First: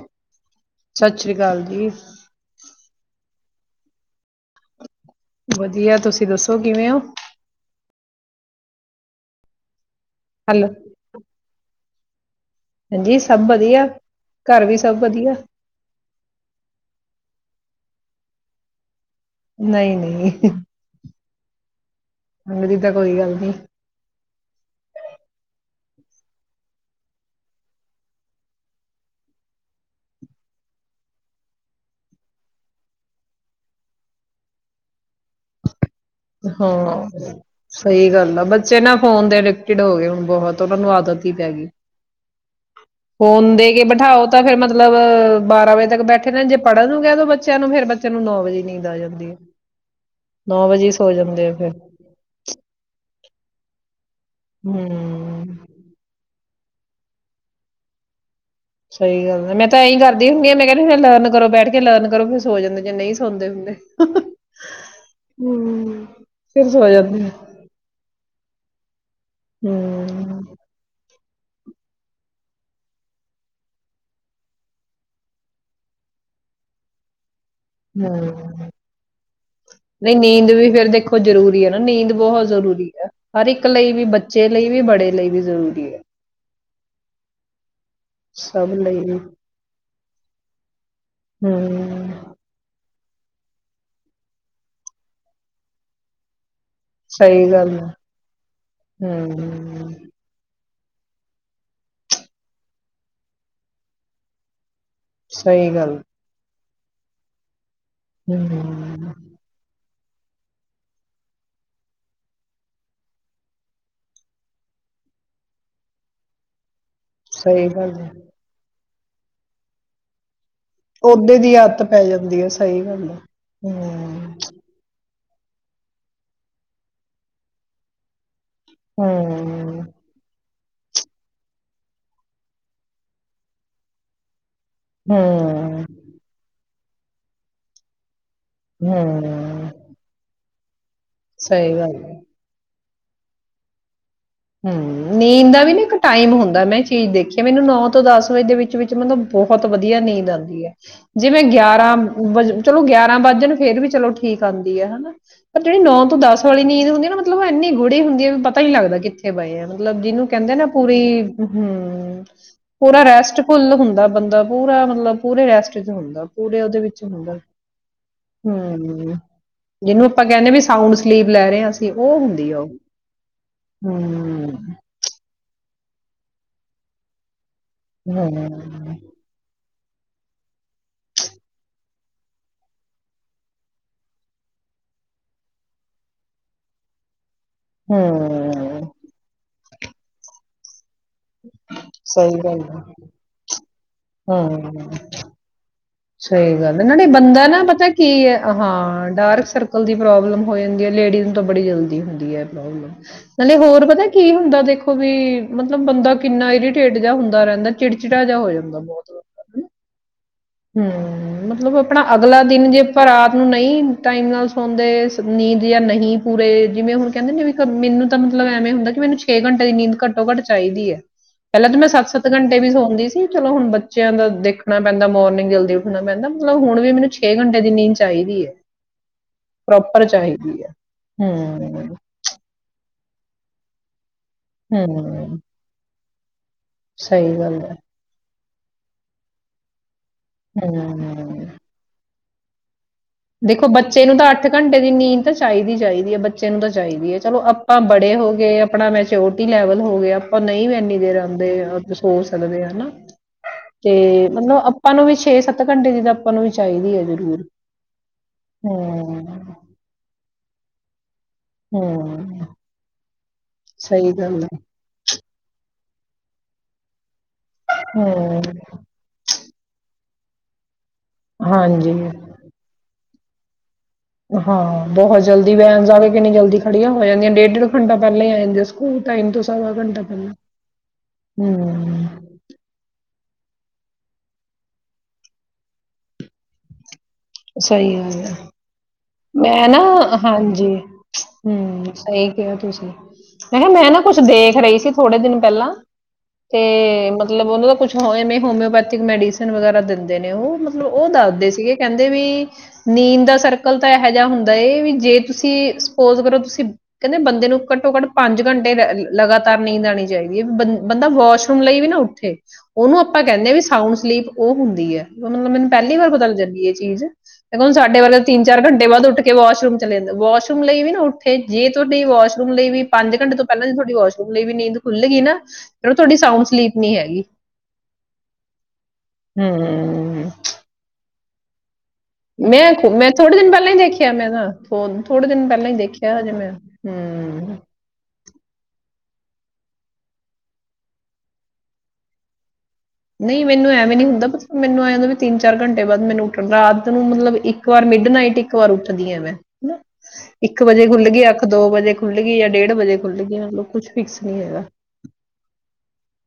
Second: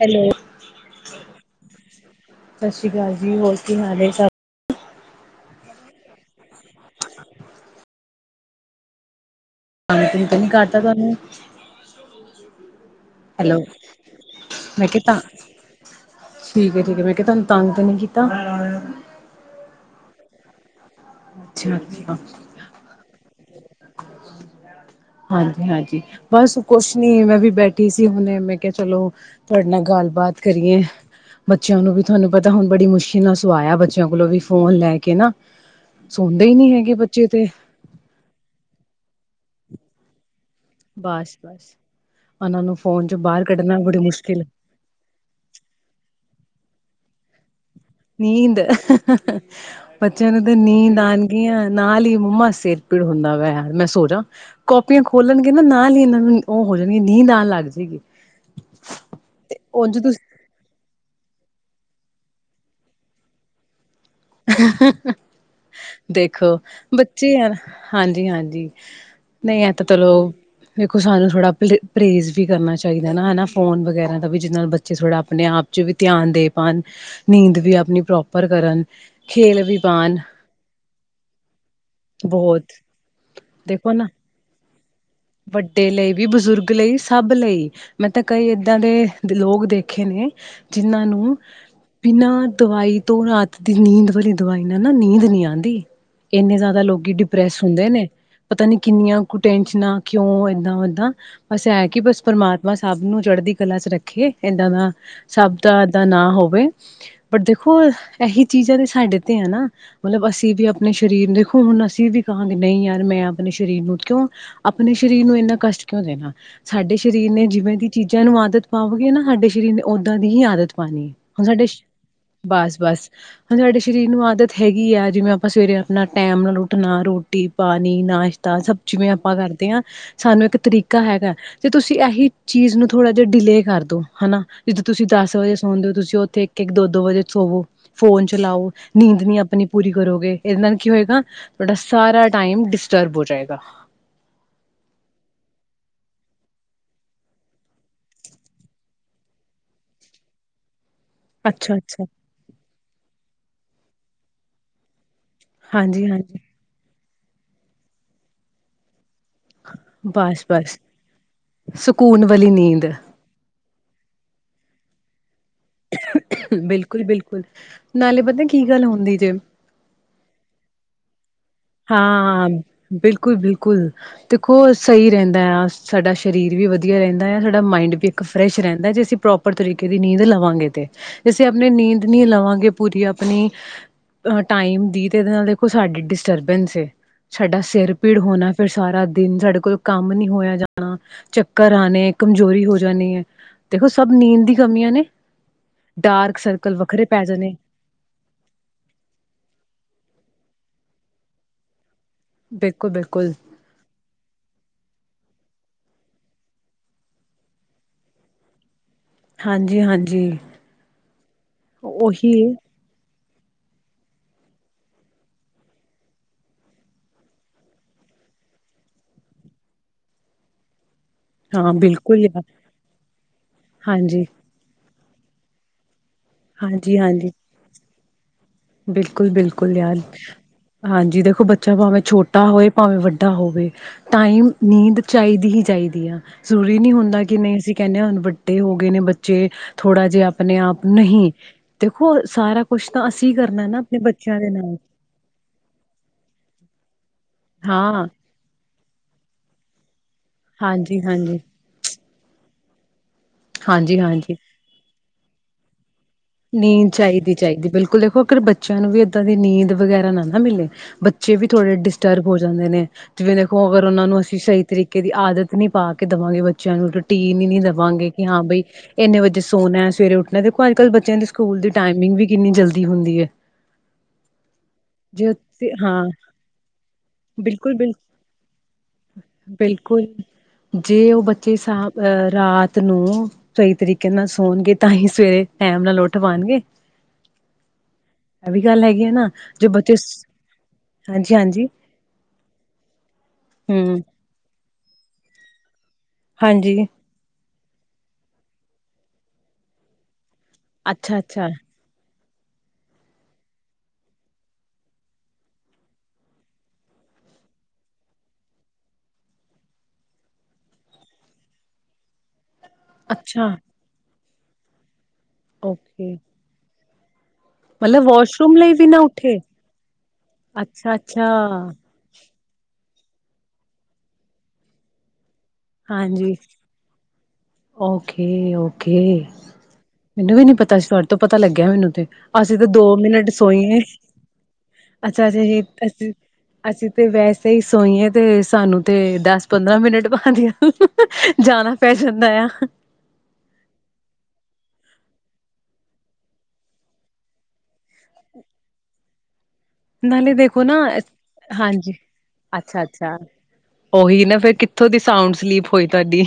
Hello ਸਤਿ ਸ੍ਰੀ ਅਕਾਲ ਜੀ ਸ਼ਿਗਾ ਜੀ ਹੋ ਸੀ ਮਾਲੇ ਸ ਵਧੀਆ ਤੁਸੀਂ ਦੱਸੋ ਕਿਵੇਂ ਹੋ ਹ ਕਿਨ ਤਾਂ ਨਹੀਂ ਹੈਲੋ ਕਢਟ ਤੁਹੂੰ ਹਾਂਜੀ [inaudible] ਸਭ ਹੈਲੋ ਵਧੀਆ ਘਰ ਵੀ ਮੈਂ ਸਭ ਕਿਹਾ ਤਾਂ ਵਧੀਆ ਠੀਕ ਹੈ ਠੀਕ ਹੈ ਮੈਂ ਕਿਹਾ ਤੁਹਾਨੂੰ ਤੰਗ ਜਨਗੀੀਤਾਰ ਨਹੀਂ ਨਹੀਂ ਮੇਰੀ ਤਾਂ ਕੋਈ ਗੱਲ ਨੀ ਅ ਹਾਂਜੀ ਹਾਂਜੀ ਬਸ ਕੁਛ ਨੀ ਮੈਂ ਵੀ ਬੈਠੀ ਸੀ ਹੁਣ ਮੈਂ ਕਿਹਾ ਚਲੋ ਤੁਹਾਡੇ ਨਾਲ ਗੱਲ ਬਾਾਤ ਕਰੀਏ ਬੱਚਿਆਂ ਨੂੰ ਵੀ ਤੁਹਾਨੂੰ ਪਤਾ ਹੁਣ ਬੜੀ ਮੁਸ਼ਕਿਲ ਨਾਲ ਸਵਾਇਆ ਬੱਚਿਆਂ ਕੋਲੋਂ ਵੀ ਫੋਨ ਲੈ ਕੇ ਨਾ ਸੌਦੇ ਹੀ ਨਹੀਂ ਹੈਗੇ ਬੱਚੇ ਹਾਂ ਤੇ ਸਹੀ ਗੱਲ ਆ ਬੱਚੇ ਨਾ ਫੋਨ ਦੇ ੜ ਹੋ ਗਏ ਹੁਣ ਬਹੁਤ ਉਹਨਾਂ ਨੂੰ ਆਦਤ ਹੀ ਬਸ ਪੈ ਗਈ ਬਸ ਉਹਨਾਂ ਨੂੰ ਚੋਂ ਬਾਹਰ ਫੋਨ ਦੇ ਕੱਢਣਾ ਕੇ ਬੜੀ ਬਿਠਾਓ ਤਾਂ ਮੁਸ਼ਕਿਲ ਫੇਿਰ ਮਤਲਬ ਬਾਰਾਂ ਵਜੇ ਤੱਕ ਬੈਠ ਨਾ ਜੇ ਪੜਨ ਨੂੰ ਬ ਨੀਦ ਪੱਚਿਆਂਨਦ ਨੌ ਵਜੇ ਹੀ ਨੀਂਦ ਸੋ ਜਾਂਦੇ ਆ ਨਾਨਗੀਆਂ ਫੇਰ ਨਾਲ ਹੀ ਮੁਮਾ ਸੇਰਪੀ ਹੁੰਦਾ ਯ ਮੈਂ ਸੋਚਾਂ ਕਪੀਆਂ ਖੋਲਣਗੇ ਹਮ ਨਾ ਨਾਲ ਹੀ ਇਹਨਾਂ ਨੂੰ ਉਹ ਹੋ ਜਾਣਗੇ ਨੀਂਦ ਆਉਣ ਲੱਗ ਜਾਗੀ ਸਹੀ ਗੱਲ ਹੈ ਮੈਂ ਤਾਂ ਇਏਹੀ ਕਰਦੀ ਹੁੰਦੀ ਮੈਂ ਕਹਿੰਦੀ ਹ ਲਨ ਕਰੋ ਬੈਠ ਕੇ ਲਰਨ ਕਰੋ ਫਿਰ ਸੋ ਜਾਂਦੇ ਜੇ ਨਹੀਂ ਸੌਦੇ ਹੁੰਦੇ ਹੂੰ, ਦੇਖੋ ਫਿਰ ਸੋ ਜਾਂਦੇ ਆ। ਬੱਚੇ ਯਾਰ ਹਾਂਜੀ ਹਾਂਜੀ ਹ ਨਹੀਂ ਐ ਤਾਂ ਚਲੋ ਹੂੰ, ਵੇਖੋ ਸਾਨੂੰ ਥੋੜਾ ਪ੍ਰੇਜ ਵੀ ਕਰਨਾ ਚਾਹੀਦਾ ਨਾ ਹਨਾ ਫੋਨ ਵਗੈਰਾ ਦਾ ਵੀ ਜਿਹਦੇ ਨਾਲ ਬੱਚੇ ਥੋੜਾ ਆਪਣੇ ਆਪ ਚ ਵੀ ਧਿਆਨ ਦੇ ਪਾਉਣ ਨੀਂਦ ਵੀ ਆਪਣੀ ਪ੍ਰੋਪਰ ਹੂੰ। ਕਰਨ ਕਰਨ ਨਹੀਂ ਨੀਂਦ ਵੀ ਫੇਿਰ ਦੇਖੋ ਜ਼ਰੂਰੀ ਹੈ ਨਾ ਨੀਂਦ ਬਹੁਤ ਜ਼ਰੂਰੀ ਹੈ ਹਰ ਇੱਕ ਲਈ ਦੇਖੋ ਵੀ ਨਾ ਬੱਚੇ ਲਈ ਵੀ ਬੜੇ ਲਈ ਵੀ ਵੱਡੇ ਜ਼ਰੂਰੀ ਹੈ। ਲਈ ਵੀ ਬਜ਼ੁਰਗ ਲਈ ਸਭ ਲਈ ਮੈਂ ਤਾਂ ਕਈ ਸਭ ਇਏਦਾਂ ਦੇ ਲਈ ਵੀ ਲੋਕ ਦੇਖੇ ਨੇ ਜਿੰਨਾਂ ਨੂੰ ਬਿਨਾਂ ਹੂੰ, ਦਵਾਈ ਤ ਰਾਤ ਦੀ ਨੀਂਦ ਵਾਲੀ ਦਵਾਈ ਨਾਲ ਨਾ ਨੀਂਦ ਨਹੀਂੀ ਆਉਂਦੀ ਇੰਨੇ ਜ਼ਿਆਦਾ ਲੋਕ ਸਹੀ ਡਿਪ੍ਰੈਸ ਗੱਲ ਹੈ ਹੁੰਦੇ ਨੇ ਪਤਾ ਨੀ ਕਿੰਨੀਆਂ ਕੁ ਹੂੰ। ਟੈਂਨਸ਼ਨਾਂ ਏਦਾਂ ੱਦਾਂ ਬਸ ਇਹ ਕਿ ਬਸ ਪਰਮਾਤਮਾ ਸਭ ਨੂੰ ਚੜ੍ਹਦੀ ਕਲਾ ਚ ਰੱਖੇ ਇਏਦਾਂ ਦਾ ਸਹੀ ਸ਼ਬਦਾਂ ਗੱਲ ਦਾ ਨਾ ਹੋਵੇ ਪਰ ਦੇਖੋ ਦੇਖੋ ਇਹੀ ਚੀਜ਼ਾਂ ਤੇ ਹੂੰ, ਸਾਡੇ ਤੇ ਹੈ ਨਾ ਮਤਲਬ ਅਸੀਂ ਵੀ ਆਪਣੇ ਸਰੀਰ ਦੇਖੋ ਹੁਣ ਅਸੀਂ ਵੀ ਕਹਾਂਗੇ ਨਹੀਂ ਯਾਰ ਮੈਂ ਆਪਣੇ ਸਰੀਰ ਨੂੰ ਕਿਉਂ ਆਪਣੇ ਸਰੀਰ ਨੂੰ ਇੰਨਾ ਕਸ਼ਟ ਕਿਉਂ ਦੇਣਾ ਸਾਡੇ ਸਰੀਰ ਨੇ ਸਹੀ ਜਿਵੇਂ ਦੀ ਗੱਲ ਹੈ। ਚੀਜ਼ਾਂ ਨੂੰ ਆਦਤ ਪਾਵਗੇ ਨਾ ਸਾਡੇ ਸਰੀਰ ਨੇ ਓਦਾਂ ਦੀ ਹੀ ਆਦਤ ਪਾਣੀ ਓਦੇ ਹੁਣ ਦੀ ਸਾਡੇ ਆਦਤ ਪੈ ਜਾਂਦੀ ਹੈ ਬਸ ਸਹੀ ਬਸ ਗੱਲ ਹੈ। ਹੁਣ ਸਾਡੇ ਸਰੀਰ ਨੂੰ ਹੂੰ, ਆਦਤ ਹੈਗੀ ਆ ਜਿਵੇਂ ਆਪਾਂ ਸਵੇਰੇ ਆਪਣਾ ਟਾਈਮ ਨਾਲ ਉੱਠਣਾ ਰੋਟੀ ਪਾਣੀ ਨਾਸ਼ ਤਾਂ ਸਬ ਚੀਵੇ ਆਪਾਂ ਕਰਦੇ ਹ ਹੂੰ, ਸਾਨੂੰ ਇੱਕ ਤਰੀਕਾ ਹੈਗਾ ਤੇ ਤੁਸੀਂ ਇਹੀ ਚੀਜ਼ ਨੂੰ ਥੋੜ੍ਹਾ ਜਿਹਾ ਡਿਲੇ ਕਰਦੋ ਹਨਾ ਜਿੱਦੋਂ ਤੁਸੀਂ ਦਸ ਵਜੇ ਹੂੰ, ਸੁਣਦੇ ਹੋ ਤੁਸੀਂ ਉੱਥੇ ਇੱਕ ਦੋ ਦੋ ਵਜੇ ਸੋਵੋ ਫੋਨ ਚਲਾਓ ਨੀਂਦ ਨਹੀਂ ਆਪਣੀ ਹੂੰ। ਪੂਰੀ ਕਰੋਗੇ ਇਹਨ ਕੀ ਹੋਏਗਾ ਸਹੀ ਤੁਹਾਡਾ ਗੱਲ ਹੈ। ਸਾਰਾ ਟਾਈਮ ਡਿਸ ਬ ਹੋ ਜਾਏਗਾ ਹਮ ਨੀਂਦ ਦਾ ਵੀ ਨਾ ਇੱਕ ਟਾਈਮ ਹੁੰਦਾ ਮੈਂ ਚੀਜ਼ ਦੇਖੀਿਆ ਮੈਨੂੰ ਨੌ ਤੋਂ ਦਸ ਵਜੇ ਦੇ ਵਿੱਚ ਵਿੱਚ ਮਤਲਬ ਬਹੁਤ ਵਧੀਆ ਨੀਂਦ ਆਉਂਦੀ ਹੈ ਜਿਵੇਂ ਅੱਛਾ ਗਿਆਰਾਂ ਅੱਛਾ ਚਲੋ ਗਿਆਰਾਂ ਵੱਜਣ ਫੇਰ ਵੀ ਚਲੋ ਠੀਕ ਆਉਂਦੀ ਹੈ ਹਨਾ ਪਰ ਜਿਹੜੀ ਨੌ ਹਾਂਜੀ ਤੋਂ ਹਾਂਜੀ ਦਸ ਵਾਲੀ ਨੀਂਦ ਹੁੰਦੀ ਆ ਨਾ ਲ ਇੰਨੀ ਗੂੜੇ ਹੁੰਦੀ ਹੈ ਵੀ ਪਤਾ ਨੀ ਲੱਗਦਾ ਕਿਥ ੇ ਬਏ ਆ ਮਤਲਬ ਜਿਹਨੂੰ ਬਸ ਕਹਿੰਦੇ ਨਾ ਬਸ ਪੂਰੀ ਹਮ ਸਕੂਨ ਵਾਲੀ ਨੀਂਦ ਪੂਰਾ ਰੈਸਟ ਫੁੱਲ ਹੁੰਦਾ ਬੰਦਾ ਪੂਰਾ ਮਤਲਬ ਪੂਰੇ ਰੈਸਟ ਚ ਹੁੰਦਾ ਪੂਰੇ ਉਹਦੇ ਵਿੱਚ ਬਿਲਕੁਲ ਹੁੰਦਾ ਬਿਲਕੁਲ ਨਾਲੇ ਪਤਾ ਕੀ ਗੱਲ ਹਮ ਹੁੰਦੀ ਜੇ ਜਿਹਨੂੰ ਆਪਾਂ ਕਹਿੰਦੇ ਵੀ ਸਾਊਂਡ ਸਲੀਪ ਲੈ ਰਹੇ ਆ ਅਸੀਂ ਉਹ ਹਾਂਾਂ ਹੁੰਦੀ ਆ ਉਹ। ਬਿਲਕੁਲ ਬਿਲਕੁਲ ਹੂੰ, ਦੇਖੋ ਸਹੀ ਰਹਿੰਦਾ ਆ ਸਾਡਾ ਸਰੀਰ ਵੀ ਵਧੀਆ ਰਹਿੰਦਾ ਆ ਮਾਈੰਡ ਵੀ ਇੱਕ ਫਰੈਸ਼ ਰਹਿੰਦਾ ਹੂੰ। ਜੇ ਅਸੀਂ ਪ੍ਰੋਪਰ ਤਰੀਕੇ ਦੀ ਨੀਂਦ ਲਵਾਂਗੇ ਤੇ ਅਸੀਂ ਆਪਣੀ ਨੀਂਦ ਨੀ ਲਵਾਂਗੇ ਪੂਰੀ ਆਪਣੀ ਟਾਈਮ ਦੀ ਤੇ ਇਹਦੇ ਨਾਲ ਦੇਖੋ ਸਾਡੀੇ ਡਿਸਟਰਬੈਂਸ ਹੈ ਸਾਡਾ ਸਿਰ ਪੀੜ ਹੋਣਾ ਫਿਰ ਹੂੰ, ਸਾਰਾ ਦਿਨ ਸਾਡੇ ਕੋਲ ਕੰਮ ਨੀ ਹੋਇਆ ਜਾਣਾ ਚੱਕਰ ਆਣੇ ਸਹੀ ਗੱਲ ਕਮਜ਼ੋਰੀ ਹੋ ਐ, ਜਾਣੀ ਹੈ ਦੇਖੋ ਸਭ ਨੀਂਦ ਦੀ ਹੂੰ। ਕਮੀਆਂ ਨੇ ਡਾਰਕ ਸਹੀ ਸਰਕਲ ਗੱਲ ਨਾਲੇ ਵੱਖਰੇ ਪੈ ਬੰਦਾ ਜਾਣੇ ਨਾ ਪਤਾ ਕੀ ਹੈ ਹਾਂ ਡਾਰਕ ਸਰਕਲ ਦੀ ਪ੍ਰੋਬਲਮ ਹੋ ਜਾਂ ਲੇਡੀਜ਼ ਨੂੰ ਬੜੀਲਦੀ ਹੁੰਦੀ ਬ ਬਿਲਕੁਲ ਬਿਲਕੁਲ ਨਾਲੇ ਹੋਰ ਪਤਾ ਕੀ ਹੁੰਦਾ ਦੇਖੋ ਵੀ ਮਤਲਬ ਮਤਲਬ ਬੰਦਾ ਕਿੰਨਾ ਇਰੀਟੇਟ ਜ ਹੁੰਦਾਹਿੰਦਾ ਚਿੜਚਿੜਾ ਜਿਹਾ ਹੋ ਜਾਂਦਾ ਬਹੁਤ ਹਾਂਜੀ ਹਾਂਜੀ ਹਮ ਮਤਲਬ ਆਪਣਾ ਉਹੀ ਅਗਲਾ ਹੈ। ਦਿਨ ਜੇ ਆਪਾਂ ਰਾਤ ਆਪ ਨੂੰ ਨਹੀਂ ਟਾਈਮ ਨਾਲ ਸੌਂਦੇ ਨੀਂਦ ਜਾਂ ਨਹੀਂ ਪੂਰੇ ਜਿਵੇਂ ਹੁਣ ਕਹਿੰਦੇ ਨੇ ਵੀ ਮੈਨੂੰ ਤਾਂ ਮਤਲਬ ਐਵੇਂ ਹੁੰਦਾ ਕਿ ਮੈਨੂੰ ਛੇ ਘੰਟੇ ਦੀ ਨੀਂਦ ਘੱਟੋ ਘੱਟ ਚਾਹੀਦੀ ਹੈ ਪਹਿਲਾਂ ਹਾਂ ਤੇ ਮੈਂ ਸੱਤ ਬਿਲਕੁਲ ਸੱਤ ਯਾਰ ਘੰਟੇ ਵੀ ਸੌਦੀ ਸੀ ਚਲੋ ਹੁਣ ਬੱਚਿਆਂ ਹਾਂਜੀ ਦਾ ਦੇਖਣਾ ਪੈਂਦਾ ਮੋਰਿੰਗ ਗਲਦੇ ਮਹਿੰ ਮਤਲਬ ਹਣ ਵੀ ਹਾਂਜੀ ਮੈਨੂੰ ਹਾਂਜੀ ਛੇ ਘੰੇ ਦੀ ਨੀਂ ਚਾਹੀਦੀ ਹੈ ਬਿਲਕੁਲ ਬਿਲਕੁਲ ਯ ਐ। ਹਾਂਜੀ ਦੇਖੋ ਬੱਚਾ ਹੂੰ, ਭਾਵੇਂ ਛੋਟਾ ਹੋਵੇ ਭਾਵੇਂ ਵੱਡਾ ਹੋਵੇ ਟਾਈਮ ਨੀਂਦ ਹੂੰ, ਚਾਹੀਦੀ ਹੀ ਚਾਹੀਦੀ ਆ ਜ਼ਰੂ ਨ ਨਹੀਂ ਹੁੰਦਾ ਸਹੀ ਨਹੀਂ ਗੱਲ ਅਸੀਂ ਐ। ਕਹਿੰਦੇ ਹਾਂ ਹਣ ੇ ਹੋ ਗਏ ਨੇ ਬੱਚੇ ਥੋੜਾ ਜਿਹਾ ਆਪਣੇ ਆਪ ਨਹੀਂ ਹੂੰ। ਦੇਖੋ ਸਾਰਾ ਕੁਛ ਤਾਂ ਅਸੀਂ ਕਰਨਾ ਦੇਖੋ ਨਾ ਆਪਣੇ ਬੱਚੇ ਨੂੰ ਤਾਂ ਬੱਚਿਆਂ ਅੱਠ ਦੇ ਨਾਲ ਘੰਟੇ ਦੀ ਨੀਂਦ ਤਾਂ ਚਾਹੀਦੀ ਚਾਹੀਦੀ ਹੈ ਬੱਚੇ ਨੂੰ ਤਾਂ ਚਾਹੀਦੀ ਹੈ ਚਲੋ ਆਪਾਂ ਹਾਂ ਬੜੇ ਹੋ ਗਏ ਆਪਣਾ ਮੈਂ ਚਓਟੀ ਲੈਵਲ ਹੋ ਗਿਆ ਉਹ ਨਹੀਂ ਵੀ ਇੰਨੀ ਹਾਂਜੀ, ਦੇਰ ਹਾਂਜੀ, ਆਉਂਦੇ ਹੋ ਸਕਦੇ ਹਨਾ ਤੇ ਹਾਂਜੀ, ਹਾਂਜੀ। ਮਤਲਬ ਆਪਾਂ ਨੂੰ ਵੀ ਛੇ ਸੱਤ ਘੰਟੇ ਦੀ ਆਪਾਂ ਨੂੰ ਵੀ ਨੀ ਹੈ ਚਾਹੀਦੀ ਜ਼ਰੂਰ ਚਾਹੀਦੀ ਬਿਲਕੁਲ ਦੇਖੋ ਅਗਰ ਬੱਚਿਆਂ ਨੂੰ ਵੀ ਹੂੰ ਇੱਦਾਂ ਦੀ ਨੀਂਦ ਵਗੈਰਾ ਨਾ ਮਿਲੇ ਬੱਚ ਬੱਚੇ ਵੀ ਥੋੜੇ ਡਿਸਟਰਬ ਹੋ ਹੂੰ ਜਾਂਦੇ ਨੇ ਜਿਵੇਂ ਦੇਖੋ ਅਗਰ ਉਹਨਾਂ ਸਹੀ ਨੂੰ ਅਸੀਂ ਗੱਲ ਹੈ ਸਹੀ ਤਰੀਕੇ ਦੀ ਆਦਤ ਣੀ ਪਾ ਕੇ ਦੇਵਾਂਗੇ ਬੱਚਿਆਂ ਨੂੰ ਟੀ ਨ ਨੀ ਦੇਵਾਂਗੇ ਕਿ ਹਾਂ ਹੂੰ ਬਈ ਇੰਨੇ ਵਜੇ ਸੋਨਾ ਸਵੇਰੇ ਉੱਠ ਦੇਖੋ ਅੱਜੱਲ ਬੱਚਿਆਂ ਦੇ ਸਕੂਲ ਦੀ ਹਾਂਜੀ ਟਾਈਮਿੰਗ ਵੀ ਕਿੰਨੀ ਜਲਦੀ ਹੁੰਦੀ ਹੈ ਹਾਂ ਬਹੁਤ ਜੇ ਜਲਦੀ ਉੱਥੇ ਵੈਨ ਜਾ ਹਾਂ ਕੇ ਕਿੰਨੀ ਜਲਦੀ ਖੜੀਆਂ ਹੋ ਜਾਂਦੀਆਂ ਡੇਢ ਡੇਢ ਬਿਲਕੁਲ, ਬਿਲ ਘੰਟਾ ਪਹਿਲਾਂ ਹੀ ਆ ਜਾਂਦੀ ਸਕੂਲ ਟਾਈਮ ਤੋਂ ਸਵਾ ਘੰਟਾ ਬਿਲਕੁਲ। ਪਹਿਲਾਂ ਜੇ ਉਹ ਬੱਚੇ ਸਾ ਹਮ ਅਹ ਰਾਤ ਨੂੰ ਸਹੀ ਤਰੀਕੇ ਨਾਲ ਸੋਣਗੇ ਤਾਂ ਹੀ ਸਵੇਰੇ ਟੈਮ ਨਾਲ ਉੱਠ ਪਾਉਣਗੇ ਸਹੀ ਗੱਲ ਹੈ ਜੋ ਮੈਂ ਨਾ ਬੱਚੇ ਸ ਹਾਂਜੀ, ਹਾਂਜੀ ਹਾਂਜੀ ਹੂੰ ਸਹੀ ਕਿਹਾ ਤੁਸੀਂ, ਮੈਂ ਕਿਹਾ ਮੈਂ ਨਾ ਹੂੰ ਕੁਛ ਦੇਖ ਰਹੀ ਸੀ, ਥੋੜੇ ਦਿਨ ਪਹਿਲਾਂ ਹਾਂਜੀ ਤੇ ਮਤਲਬ ਉਹ ਦਾ ਕੁਛ ਹੋਵੇਂ ਹੋਮਿਓਪੈਥਿਕ ਮੈਡੀਸਨ ਵਗੈਰਾ ਦਿੰਦੇ ਨੇ। ਉਹ ਮਤਲਬ, ਉਹ ਅੱਛਾ ਅੱਛਾ ਦੱਸਦੇ ਸੀਗੇ ਕਹਿੰਦੇ ਵੀ ਨੀਂਦ ਦਾ ਤਾਂ ਇਹੋ ਜਿਹਾ ਹੁੰਦਾ ਵੀ, ਜੇ ਤੁਸੀਂ ਸਪੋਜ ਕਰੋ, ਤੁਸੀਂ ਕਹਿੰਦੇ ਬੰਦੇ ਨੂੰ ਘੱਟੋ ਘੱਟ ਪੰਜ ਘੰਟੇ ਲਗਾਤਾਰ ਨੀਦ ਆਣੀ ਚਾਹੀਦੀ ਆ ਬੰਦਾ ਵਾਸ਼ਰੂਮ ਲਈ ਵੀ ਨਾ ਉੱਠੇ ਉਹਨੂੰ ਆਪਾਂ ਕਹਿੰਦੇ ਅੱਛਾ ਵੀ ਸਾਊਂਡ ਸਲੀਪ ਉਹ ਹੁੰਦੀ ਹੈ। ਮਤਲਬ ਮੈਨੂੰ ਪਹਿਲੀ ਵਾਰੀ ਓਕੇ ਬਦਲ ਜਾਂਦੀ ਹੈ। ਚੀਜ਼ ਬਿਲਕੁੱਲ ਸਾਡੇ ਮਤਲਬ ਵਰਗੇ ਵਾਸ਼ਰੂਮ ਚਾਰ ਲਈ ਘੰਟੇ ਵੀ ਨਾ ਬਾਅਦ ਉੱਠ ਕੇ ਉੱਠੇ ਵਾਸ਼ਰੂਮ ਚਲੇ ਜਾਂਦਾ, ਵਾਸ਼ਰੂਮ ਲਈ ਵੀ ਅੱਛਾ ਨਾ ਅੱਛਾ ਉੱਠੇ ਜੇ ਤੁਹਾਡੀ ਵਾਸ਼ਰੂਮ ਲਈ ਵੀ ਪੰਜ ਘੰਟ ਤੋਂ ਪਹਿਲਾ ਤੁਹਾਡੀ ਵਾਸ਼ਰੂਮ ਵੀ ਨੀਂਦ ਖੁੱਲੇਗੀ ਨਾ ਫਿਰ ਤੁਹਾਡੀ ਹਾਂਜੀ, ਸਾਊਂਡ ਸਲੀਪ ਨਹੀਂ ਹੈਗੀ ਓਕੇ ਓਕੇ, ਹੂੰ ਮੈਨੂੰ ਵੀ ਨੀ ਪਤਾ ਸੀ। ਤੋਂ ਪਤਾ ਲੱਗਿਆ ਮੈਨੂੰ ਤੇ ਅਸੀਂ ਤਾਂ ਮੈਂ ਦੋ ਮੈਂ ਮਿੰਟ ਥੋੜੇ ਦਿਨ ਪਹਿਲਾਂ ਹੀ ਸੋਈਏ ਦੇਖਿਆ, ਮੈਂ ਨਾ ਥੋੜੇ ਅੱਛਾ ਅੱਛਾ ਦਿਨ ਜੀ ਪਹਿਲਾਂ ਹੀ ਅਸੀਂ ਦੇਖਿਆ, ਅਜੇ ਮੈਂ ਅਸੀਂ ਤੇ ਵੈਸੇ ਹੂੰ। ਹੀ ਸੋਈਏ ਤੇ ਸਾਨੂੰ ਤੇ ਦਸ ਪੰਦਰਾਂ ਮਿੰਟ ਬਾਅਦ ਹੀ ਜਾਣਾ ਪੈ ਜਾਂਦਾ ਆ। ਨਹੀਂ ਮੈਨੂੰ ਐਵੇਂ ਨੀ ਹੁੰਦਾ, ਮੈਨੂੰ ਐਂਹ ਹੁੰਦਾ ਤਿੰਨ ਚਾਰ ਘੰਟੇ ਬਾਅਦ ਮੈਨੂੰ ਉੱਠਣ ਰਾਤ ਨੂੰ ਮਤਲਬ ਇੱਕ ਵਾਰ ਮਿਡ ਨਾਈਟ ਇੱਕ ਵਾਰ ਉੱਠਦੀ ਆ ਮੈਂ ਹਨਾ ਨਾਲੇ ਦੇਖੋ ਨਾ ਵਜੇ ਖੁੱਲ ਗਈ ਅੱਖ ਹਾਂਜੀ, ਵਜੇ ਖੁੱਲ ਗਈ ਜਾਂ ਅੱਛਾ, ਵਜੇ ਅੱਛਾ ਖੁੱਲ ਗਈ ਮਤਲਬ ਕੁਝ ਫਿਕਸ ਉਹੀ ਨਾ ਨਹੀਂ ਫੇਰ ਹੈਗਾ ਕਿੱਥੋਂ ਦੀ ਸਾਊਂਡ ਸਲੀਪ ਹੋਈ ਤੁਹਾਡੀ।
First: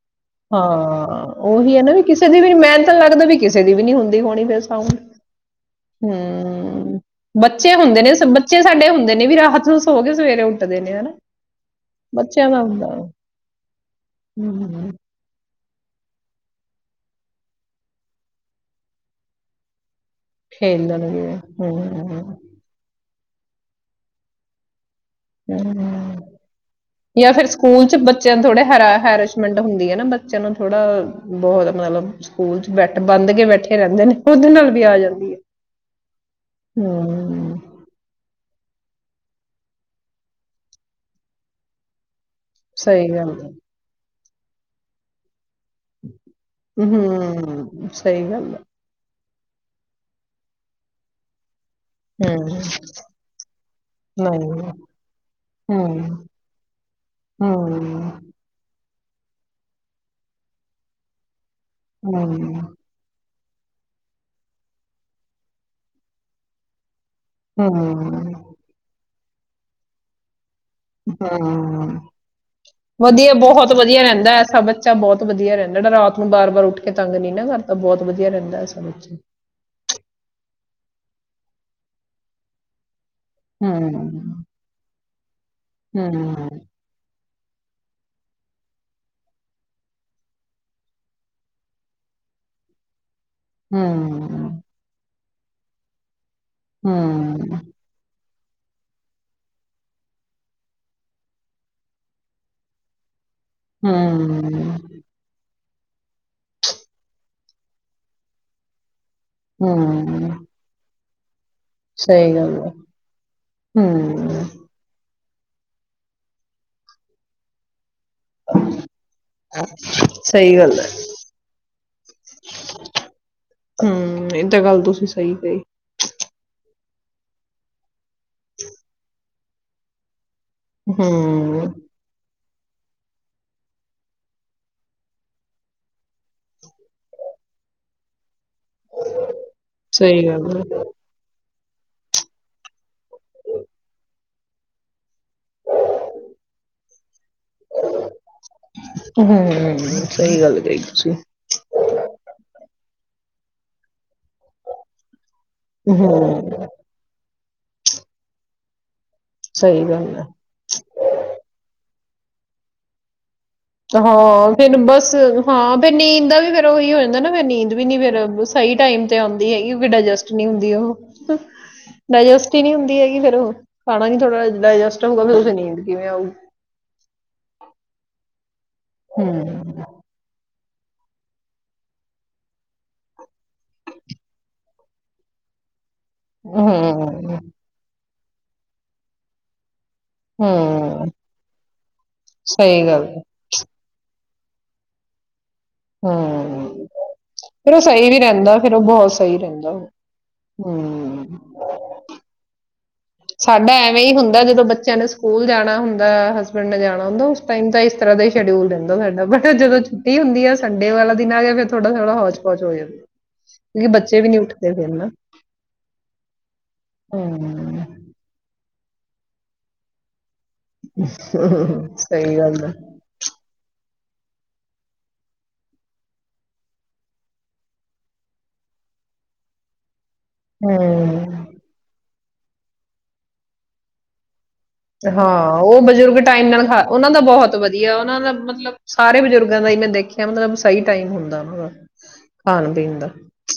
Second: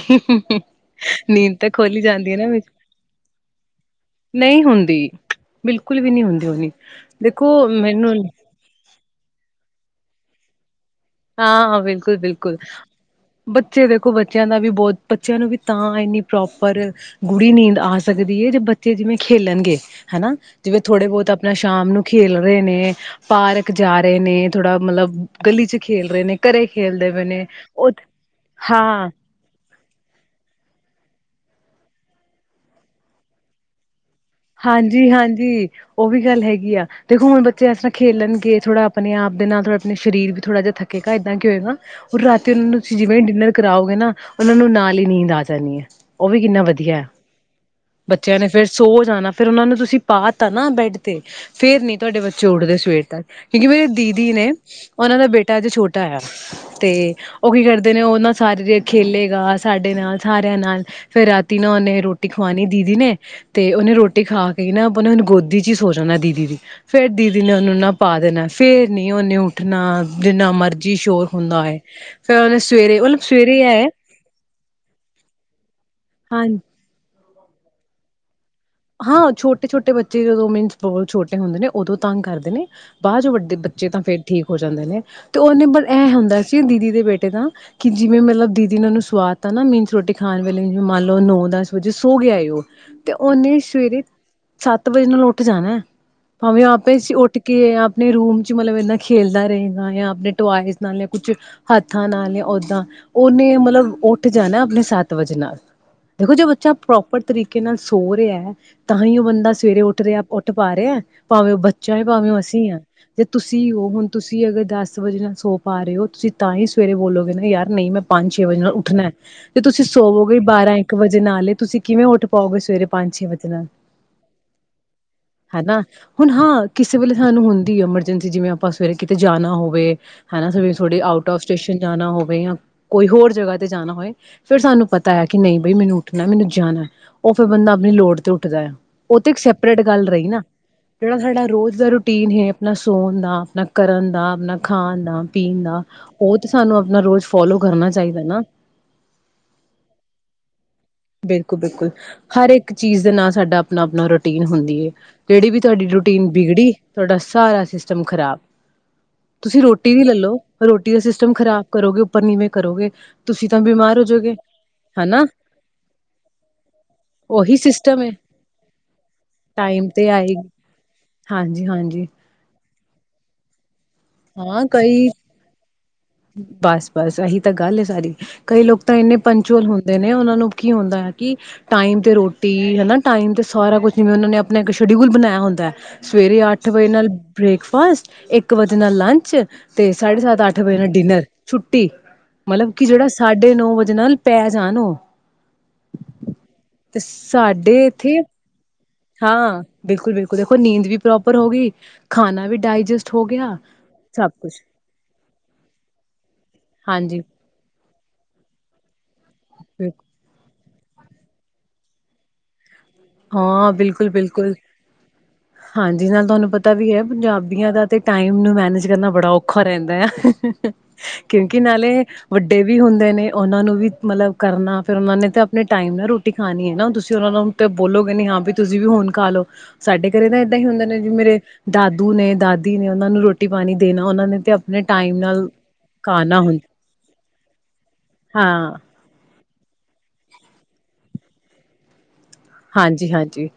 ਹਾਂ ਨੀਂਦ ਤਾਂ ਉਹੀ ਹੈ ਨਾ ਖੋਲੀ ਵੀ ਕਿਸੇ ਜਾਂਦੀ ਹੈ ਦੀ ਨਾ ਵੀ ਵਿੱਚ ਮਿਹਨਤ ਲੱਗਦਾ ਵੀ ਕਿਸੇ ਦੀ ਵੀ ਨੀ ਹੁੰਦੀ ਹੋਣੀ, ਫੇਰ ਨਹੀਂ ਸਾਊਂਡ ਹੁੰਦੀ। ਬਿਲਕੁਲ ਵੀ ਨਹੀਂ ਹੁੰਦੀ ਹੋਣੀ ਹੂੰ ਦੇਖੋ ਬੱਚੇ ਹੁੰਦੇ ਨੇ ਮੈਨੂੰ ਬੱਚੇ ਸਾਡੇ ਹੁੰਦੇ ਨੇ ਵੀ ਰਾਤ ਨੂੰ ਸੋ ਕੇ ਸਵੇਰੇ ਉੱਠਦੇ ਨੇ ਹਨਾ ਹਾਂ, ਹਾਂ ਬਿਲਕੁਲ ਬੱਚਿਆਂ ਬਿਲਕੁਲ, ਦਾ ਹੁੰਦਾ ਬੱਚੇ ਦੇਖੋ ਬੱਚਿਆਂ ਦਾ ਵੀ ਹਮ ਬਹੁਤ ਬੱਚਿਆਂ ਨੂੰ ਵੀ ਤਾਂ ਇੰਨੀ ਪ੍ਰੋਪਰ ਗੂੜੀ ਨੀਂਦ ਆ ਸਕਦੀ ਹੈ, ਜੇ ਬੱਚੇ ਜਿਵੇਂ ਖੇਲਣਗੇ ਹਨਾ, ਜਿਵੇਂ ਥੋੜੇ ਖੇਲਣਗੇ ਬਹੁਤ ਆਪਣਾ ਹਮ ਸ਼ਾਮ ਨੂੰ ਹਮ ਖੇਲ ਰਹੇ ਨੇ ਪਾਰਕ ਜਾ ਰਹੇ ਨੇ ਥੋੜਾ ਮਤਲਬ ਗਲੀ ਚ ਖੇਲ ਰਹੇ ਨੇ ਘਰੇ ਖੇਲਦੇ ਪਏ ਜਾਂ ਫੇਰ ਨੇ ਸਕੂਲ ਉਹ ਚ ਬੱਚਿਆਂ ਥੋੜੇ ਹੈਰਾ ਹਾਂ ਹੈਰਸ਼ਮੈਂਟ ਹੁੰਦੀ ਹੈ ਨਾ ਬੱਚਿਆਂ ਨੂੰ ਥੋੜਾ ਬਹੁਤ ਮਤਲਬ ਸਕੂਲ ਚ ਬੈਠ ਬੰਨ ਕੇ ਬੈਠੇ ਰਹਿੰਦੇ ਨੇ ਉਹਦੇ ਨਾਲ ਵੀ ਆ ਹਾਂਜੀ, ਜਾਂਦੀ ਹੈ ਹਾਂਜੀ ਉਹ ਵੀ ਗੱਲ ਹੈਗੀ ਆ, ਦੇਖੋ ਹੁਣ ਹਮ ਬੱਚੇ ਇਸ ਤਰ੍ਹਾਂ ਖੇਲਣਗੇ ਥੋੜਾ ਆਪਣੇ ਆਪ ਦੇ ਨਾਲ ਥੋੜਾ ਆਪਣੇ ਸਰੀਰ ਵੀ ਥੋੜ੍ਹਾ ਜਿਹਾ ਥੱਕੇਗਾ ਏਦਾਂ ਕੀ ਹੋਏਗਾ ਰਾਤੀ ਉਹਨਾਂ ਨੂੰ ਤੁਸੀਂ ਸਹੀ ਜਿਵੇਂ ਗੱਲ ਹੈ ਡਿਨਰ ਕਰਾਓਗੇ ਨਾ ਉਹਨਾਂ ਨੂੰ ਨਾਲ ਹੀ ਨੀਂਦ ਆ ਜਾਂਦੀ। ਨ ਉਹ ਵੀ ਕਿੰਨਾ ਵਧੀਆ ਹੈ ਹਮ ਸਹੀ ਬੱਚਿਆਂ ਨੇ ਗੱਲ ਹੈ ਫੇਿਰ ਸੋ ਜਾਣਾ ਫੇਿਰ ਉਹਨਾਂ ਨੂੰ ਤੁਸੀਂ ਪਾ ਤਾ ਨਾ ਬੈਡ ਤੇ ਫੇਰ ਨ ਤੁਹਾਡੇ ਬੱਚੇ ਹਮ ਉੱਠਦੇ ਸਵੇਰ ਤੱਕ ਕਿਉਂਕਿ ਮੇਰੇ ਦੀਦੀ ਨਹੀਂ ਨੇ ਉਹਨਾਂ ਦਾ ਬੇਟਾ ਅੱਜ ਹਮ ਛੋਟਾ ਆ ਤੇ ਉਹ ਕੀ ਕਰਦੇ ਨੇ ਹਮ ਉਹਨਾਂ ਸਾਰੇ ਜ ਖੇਲੇਗਾ ਸਾਡੇ ਨਾਲ ਸਾਰਿਆਂ ਨਾਲ ਫੇਿਰ ਰਾ ਤਨਾਂ ਨੇ ਰੋਟੀ ਹਮ ਖਵਾਉਣੀ ਦੀਦੀ ਨੇ ਤੇ ਉਹਨੇ ਰੋਟੀ ਰਟੀ ਖਾ ਕੇ ਨਾ ਆਪ ਗੋਦੀ ਚ ਹੀ ਸੋਚਣਾ ਦੀਦੀ ਦੀ ਫੇਰ ਦੀਦੀ ਨੇ ਉਹਨੂੰ ਨਾ ਪਾ ਹਮ ਦੇਣਾ ਫੇਰ ਨੀ ਉਹੇ ਉੱਠਣਾ ਜਿੰਨਾ ਮਰਜ਼ੀ ਹਮ ਸਵੇਰੇ ਮਤਲਬ ਵਧੀਆ ਸਵੇਰੇ ਬਹੁਤ ਹੈ ਵਧੀਆ ਰਹਿੰਦਾ ਐਸਾ ਬੱਚਾ ਬਹੁਤ ਵਧੀਆ ਰਹਿੰਦਾ ਰਾਤ ਨੂੰ ਬਾਰ ਹਾਂਜੀ ਬਾਰ ਉੱਠ ਕੇ ੰਗ ਨੀ ਨਾ ਕਰ ਬਹੁਤ ਵਧੀਆ ਰਹਿੰਦਾ ਐਸਾ ਬੱਚਾ ਹਾਂ ਛੋਟੇ ਛੋਟੇ ਬੱਚੇ ਜਦੋਂ ਮੀਨ ਛੋਟੇ ਹੁੰਦੇ ਨੇ ਉਦੋਂ ਤੰਗ ਕਰਦੇ ਨੇ ਬਾਅਰ ਜੋ ਵੱਡੇ ਹੂੰ ਬੱਚੇ ਤਾਂ ਫੇਿਰ ਠੀਕ ਹੂੰ ਹੋ ਜਾਂਦੇ ਨੇ ਤੇ ਉਹਨੇ ਬੜ ਐਂ ਹੁੰਦਾ ਸੀ ਦੀਦੀ ਦੇ ਬੇਟੇ ਦਾ ਕਿ ਜਿਵੇਂ ਮਤਲਬ ਦੀਦੀ ਨੇ ਉਹਨੂੰ ਸਵਾਦ ਤਾ ਨਾ ਮੀਹਨ ਚ ਰੋਟੀ ਖਾਣ ਵੇਲੇ ਜਿਵੇਂ ਮੰਨ ਲਓ ਨੋ ਦਸ ਵਜੇ ਸੋ ਗਿਆ ਏ ਉਹ ਤੇ ਉਹਨੇ ਸਵੇਰੇ ਹੂੰ ਸੱਤ ਵਜੇ ਨੂੰ ਲਟ ਇੱਕੱਕ ਜਾਣਾ ਭਾਵੇਂ ਉਹ ਆਪੇ ਉੱਠ ਹੂੰ ਕੇ ਆਪਣੇ ਰੂਮ ਮਤਲਬ ਇਨਾ ਖੇਲਦਾ ਰਹੇਗਾ ਜਾਂ ਆਪਣੇ ਟੋਇਜ਼ ਨਾਲ ਜਾਂ ਕੁਛ ਹੱਥਾਂ ਨਾਲ ਜਾਂ ਓਦਾਂ ਉਹਨੇ ਮਤਲਬ ਉੱਠ ਜਾਣਾ ਹੂੰ ਆਪਣੇ ਸੱਤ ਵਜੇ ਨਾਲ ਦੇਖੋ ਜੇ ਬੱਚਾ ਪ੍ਰੋਪਰ ਤਰੀਕੇ ਨਾਲ ਸੋ ਰਿਹਾ ਹੈ ਤਾਂਹੀ ਉਹ ਬੰਦਾ ਸਵੇਰੇ ਉੱਠ ਰਿਹਾ ਹੂੰ ਉੱਠ ਪਾ ਰਿਹਾ ਭਾਵੇਂ ਉਹ ਬੱਚਾ ਸਹੀ ਭਾਵੇਂ ਗੱਲ ਹੈ ਅਸੀਂ ਹ ਜੇ ਤੁਸੀਂ ਹੋ ਹੁਣ ਹੂੰ ਤੁਸੀਂ ਅਗਰ ਦਸ ਵਜਣਾ ਸੋ ਪਾ ਰਹੇ ਹੋ ਤੁਸੀਂ ਤਾਂ ਹੀ ਸਵੇਰੇ ਬੋਲੋਗੇ ਨਾ ਯਾਰ ਨਹੀਂ ਮੈਂ ਪੰਜ ਛੇ ਵਜੇ ਨਾਲ ਉੱਠਣਾ ਤੇ ਤੁਸੀਂ ਸੋਵੋਗੇ ਸਹੀ ਬਾਰਾਂ ਗੱਲ ਹੈ ਇੱਕ ਵਜੇ ਨਾਲ ਹੀ ਤੁਸੀਂ ਕਿਵੇਂ ਉੱਠ ਪਾਓਗੇ ਸਵੇਰੇ ਪੰਜ ਛੇ ਵਜੇ ਹਮ ਇਹ ਤਾਂ ਗੱਲ ਤੁਸੀਂ ਸਹੀ ਕਹੀ ਹਨਾ ਹੁਣ ਹਾਂ ਕਿਸੇ ਵੇਲੇ ਸਾਨੂੰ ਹੁੰਦੀ ਐਮਰਜੈਂਸੀ ਜਿਵੇਂ ਆਪਾਂ ਸਵੇਰੇ ਕਿਤੇ ਜਾਣਾ ਹੋਵੇ ਹਨਾ ਸਵੇ ਥੋੜ੍ਹੇ ਆਊਟ ਫ ਹੂੰ ਸਟੇਸ਼ਨ ਜਾਣਾ ਹੋਵੇ ਜਾਂ ਕੋਈ ਹੋਰ ਜਗ੍ਹਾ ਤੇ ਜਾਣਾ ਹੋਏ ਫੇਿਰ ਸਾਨੂੰ ਪਤਾ ਹੈ ਕਿ ਨਹੀਂ ਬਈ ਮੈਨੂੰ ਉੱਠਣਾ ਮੈਨੂੰ ਜਾਣਾ ਉਹ ਫਿਰ ਬੰਦਾ ਆਪਣੀ ਲੋੜ ਉੱਠ ਉਹ ਤੇ ਇੱਕ ਸੈਪਰੇਟ ਗੱਲ ਸਹੀ ਰਹੀ ਨਾ ਹੈ ਜਿਹੜਾ ਸਾਡਾ ਰੋਜ਼ ਦਾ ਰੂਟੀਨ ਹੈ ਆਪਣਾ ਸੋਣ ਦਾ ਆਪਣਾ ਕਰਨ ਦਾ ਆਪਣਾ ਖਾਣ ਦਾ ਪੀਣ ਦਾ ਉਹ ਤੇ ਸਾਨੂੰ ਆਪਣਾ ਰੋਜ਼ ਫੋਲੋ ਕਰਨਾ ਚਾਹੀਦਾ ਨਾ ਹਮ ਸਹੀ ਗੱਲ ਕਹੀ ਤੁਸੀਂ ਬਿਲਕੁਲ ਬਿਲਕੁਲ ਹਰ ਇੱਕ ਚੀਜ਼ ਦੇ ਨਾਲ ਸਾਡਾ ਆਪਣਾ ਆਪਣਾ ਰੋਟੀ ਰਟੀ ਹੁੰਦੀ ਹੈ, ਜਿਹੜੀ ਵੀ ਤੁਹਾਡੀ ਰੂਟੀਨ ਹੂੰ ਬਗੜੀ ਤੁਹਾਡਾ ਸਾਰਾ ਸਿਸਟਮ ਖਰਾਬ ਤੁਸੀਂ ਸਹੀ ਰੋਟੀ ਵੀ ਗੱਲ ਹੈ ਲੈਲੋ ਰੋਟੀ ਦਾ ਸਿਸਟਮ ਖ਼ਰਾਬ ਕਰੋਗੇ ਉਵੇਂ ਕਰੋਗੇ ਤੁਸੀਂ ਤਾਂ ਬਿਮਾਰ ਹੋ ਜਾਓਗੇ ਹਾਂ ਫਿਰ ਬਸ ਹਨਾ ਹਾਂ ਫ਼ਿਰ ਨੀਂਦ ਦਾ ਵੀ ਫੇਰ ਉਹੀ ਹੋ ਜਾਂਦਾ ਨਾ ਫ ਉਹੀ ਨੀਂਦ ਵੀ ਨੀ ਸਿਸਟਮ ਏ। ਫੇਰ ਸਹੀ ਟਮ ਤੇ ਆਉਂਦੀ ਹੈਗੀ ਕਿਉਕ ਟਾਈਮ ਤੇ ਡਾਇਜਸਟ ਨਹੀਂ ਆਏਗੀ ਹੁੰਦੀ ਉਹ ਹਾਂਜੀ-ਹਾਂਜੀ ਡਾਇਸਟ ਨ ਹੁੰਦੀ ਹੈਗੀ ਫੇਰ ਉਹ ਖਾਣਾ ਕਿ ਥੋੜਾ ਡਾਈਜਸਟ ਕਵੇ ਨਹੀਂ ਦੀ ਬਸ ਬਸ ਅਹੀ ਤਾਂ ਗੱਲ ਹੈ, ਸਾਰੀ ਕਈ ਲੋਕ ਤਾਂ ਇੰਨੇ ਪੰਚੁਅਲ ਹਮ ਹੁੰਦੇ ਨੇ, ਉਹਨਾਂ ਨੂੰ ਕੀ ਹੁੰਦਾ ਹੈ, ਕਿ ਟਾਈਮ ਤੇ ਰੋਟੀ ਹਨਾ ਟਾਈਮ ਤੇ ਸਾਰਾ ਕੁਛ ਉਹਨਾਂ ਨੇ ਆਪਣਾ ਇੱਕ ਸ਼ਡਿਊਲ ਬਣਾਇਆ ਹੁੰਦਾ ਹੈ। ਸਵੇਰੇ ਅੱਠ ਵਜੇ ਨਾਲ ਹਮ ਬ੍ਰੇਕਫਾਸਟ ਇੱਕ ਵਜੇ ਨਾਲ ਲੰਚ ਤੇ ਸਾਢੇ ਸੱਤ, ਅੱਠ ਹਮ ਵਜੇ ਛੁੱਟੀ ਮਤਲਬ ਕਿ ਸਹੀ ਗੱਲ ਜਿਹੜਾ ਹੈ। ਸਾਢੇ ਨੌ ਵਜੇ ਨਾਲ ਪੈ ਜਾਣੋ ਹੂੰ, ਫਿਰ ਉਹ ਸਹੀ ਇੱਥੇ ਵੀ ਰਹਿੰਦਾ ਫੇਰ ਉਹ ਬਹੁਤ ਸਹੀ ਹਾਂ, ਰਹਿੰਦਾ ਉਹ। ਬਿਲਕੁਲ, ਬਿਲਕੁਲ ਦੇਖੋ ਨੀਂਦ ਵੀ ਪ੍ਰੋਪਰ ਹਮ ਹੋ ਗਈ ਖਾਣਾ ਵੀ ਡਾਇਜੈਸਟ ਹੋ ਗਿਆ ਸਾਡਾ ਐਵੇਂ ਹੀ ਸਭ ਹੁੰਦਾ, ਕੁਛ ਜਦੋਂ ਬੱਚਿਆਂ ਨੇ ਸਕੂਲ ਜਾਣਾ ਹੁੰਦਾ ਹਸਬੈਂਡ ਨੇ ਜਾਣਾ ਹਾਂਜੀ ਹੁੰਦਾ ਉਸ ਟਾਈਮ ਦਾ ਤਰ ਦਾ ਹੀ ਸ਼ਡਿਊਲ ਰਹਿੰਦਾ ਸਾਡਾ ਬਟ ਜਦੋਂ ਬਿਲ- ਛੁੱਟੀ ਹੁੰਦੀ ਆ ਸੰਡੇ ਵਾਲਾ ਦਿਨ ਆ ਗਿਆ, ਫਿਰ ਥੋੜਾ ਥੋੜਾ ਹੋੌਜ ਪੌਚ ਹੋ ਜਾਵੇ ਹਾਂ, ਬਿਲਕੁਲ ਬਿਲਕੁਲ ਨਾ ਹਾਂਜੀ ਨਾਲ ਤੁਹਾਨੂੰ ਪਤਾ ਵੀ ਹੈ ਪੰਜਾਬੀਆਂ ਹਮ ਦਾ ਤੇ ਟਾਈਮ ਮੈਨੇਜ ਕਰਨਾ ਬੜਾ ਔਖਾ ਰਹਿੰਦਾ ਆ ਕਿਉਂਕਿ ਨਾਲੇ ਸਹੀ ਵੱਡੇ ਗੱਲ ਆ ਵੀ ਹੁੰਦੇ ਨੇ ਉਹਨਾਂ ਨੂੰ ਵੀ ਮਤਲਬ ਕਰਨਾ ਫੇਰ, ਉਹਨਾਂ ਨੇ ਤਾਂ ਆਪਣੇ ਟਾਈਮ ਨਾ ਰੋਟੀ ਖਾਣੀ ਹੈ, ਨਾ ਤੁਸੀਂ ਉਹਨਾਂ ਨੂੰ ਤੇ ਬੋਲੋਗੇ ਨ ਹਾਂ ਵੀ ਤੁਸੀਂ ਵੀ ਹੁਣ ਖਾ ਲਓ ਸਾਡੇ ਘਰੇ ਤਾਂ ਏਦਾਂ ਹੀ ਹੁੰਦਾ ਨੇ ਜ ਮੇਰੇ ਹਮ ਦਾਦੂ ਨੇ ਦਾਦੀ ਨੇ ਉਹਨਾਂ ਨੂੰ ਰੋਟੀ ਪਾਣੀ ਦੇਣਾ ਉਹਨਾਂ ਨੇ ਤੇ ਆਪ ਹਾਂ, ਉਹ ਬਜ਼ੁਰਗ ਟਾਈਮ ਨਾਲ ਖਾ ਉਹਨਾਂ ਦਾ ਬਹੁਤ ਵਧੀਆ ਉਹਨਾਂ ਦਾ ਹਾਂ ਮਤਲਬ ਸਾਰੇ ਬਜ਼ੁਰਗ ੳਨਾ ਦਾ ਹੀ ਮੈਂ ਦੇਖਿਆ ਮਤਲਬ ਸਹੀ ਟਾਈਮ ਹੁੰਦਾ ਉਹਨਾਂ ਦਾ ਖਾਣ ਪੀਣ ਦਾ ਹਾਂਜੀ, ਹਾਂਜੀ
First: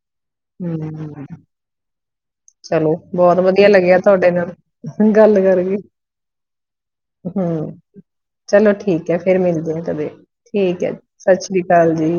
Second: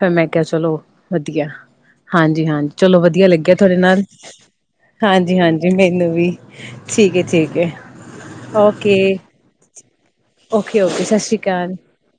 ਫਿਰ ਮੈਂ ਕਿਹਾ ਚਲੋ ਹਮ ਵਧੀਆ ਚਲੋ ਬਹੁਤ ਵਧੀਆ ਲੱਗਿਆ, ਤੁਹਾਡੇ ਨਾਲ ਗੱਲ ਹਾਂਜੀ-ਹਾਂਜੀ ਕਰਕੇ ਮੈਨੂੰ ਵੀ ਠੀਕ ਏ-ਠੀਕ ਏ ਹਮ ਚਲੋ ਠੀਕ ਹੈ, ਫੇਰ ਓਕੇ-ਓਕੇ-ਓਕੇ ਮਿਲਦੇ ਕਦੇ ਠੀਕ ਹੈ ਸਤਿ ਸ੍ਰੀ ਅਕਾਲ ਜੀ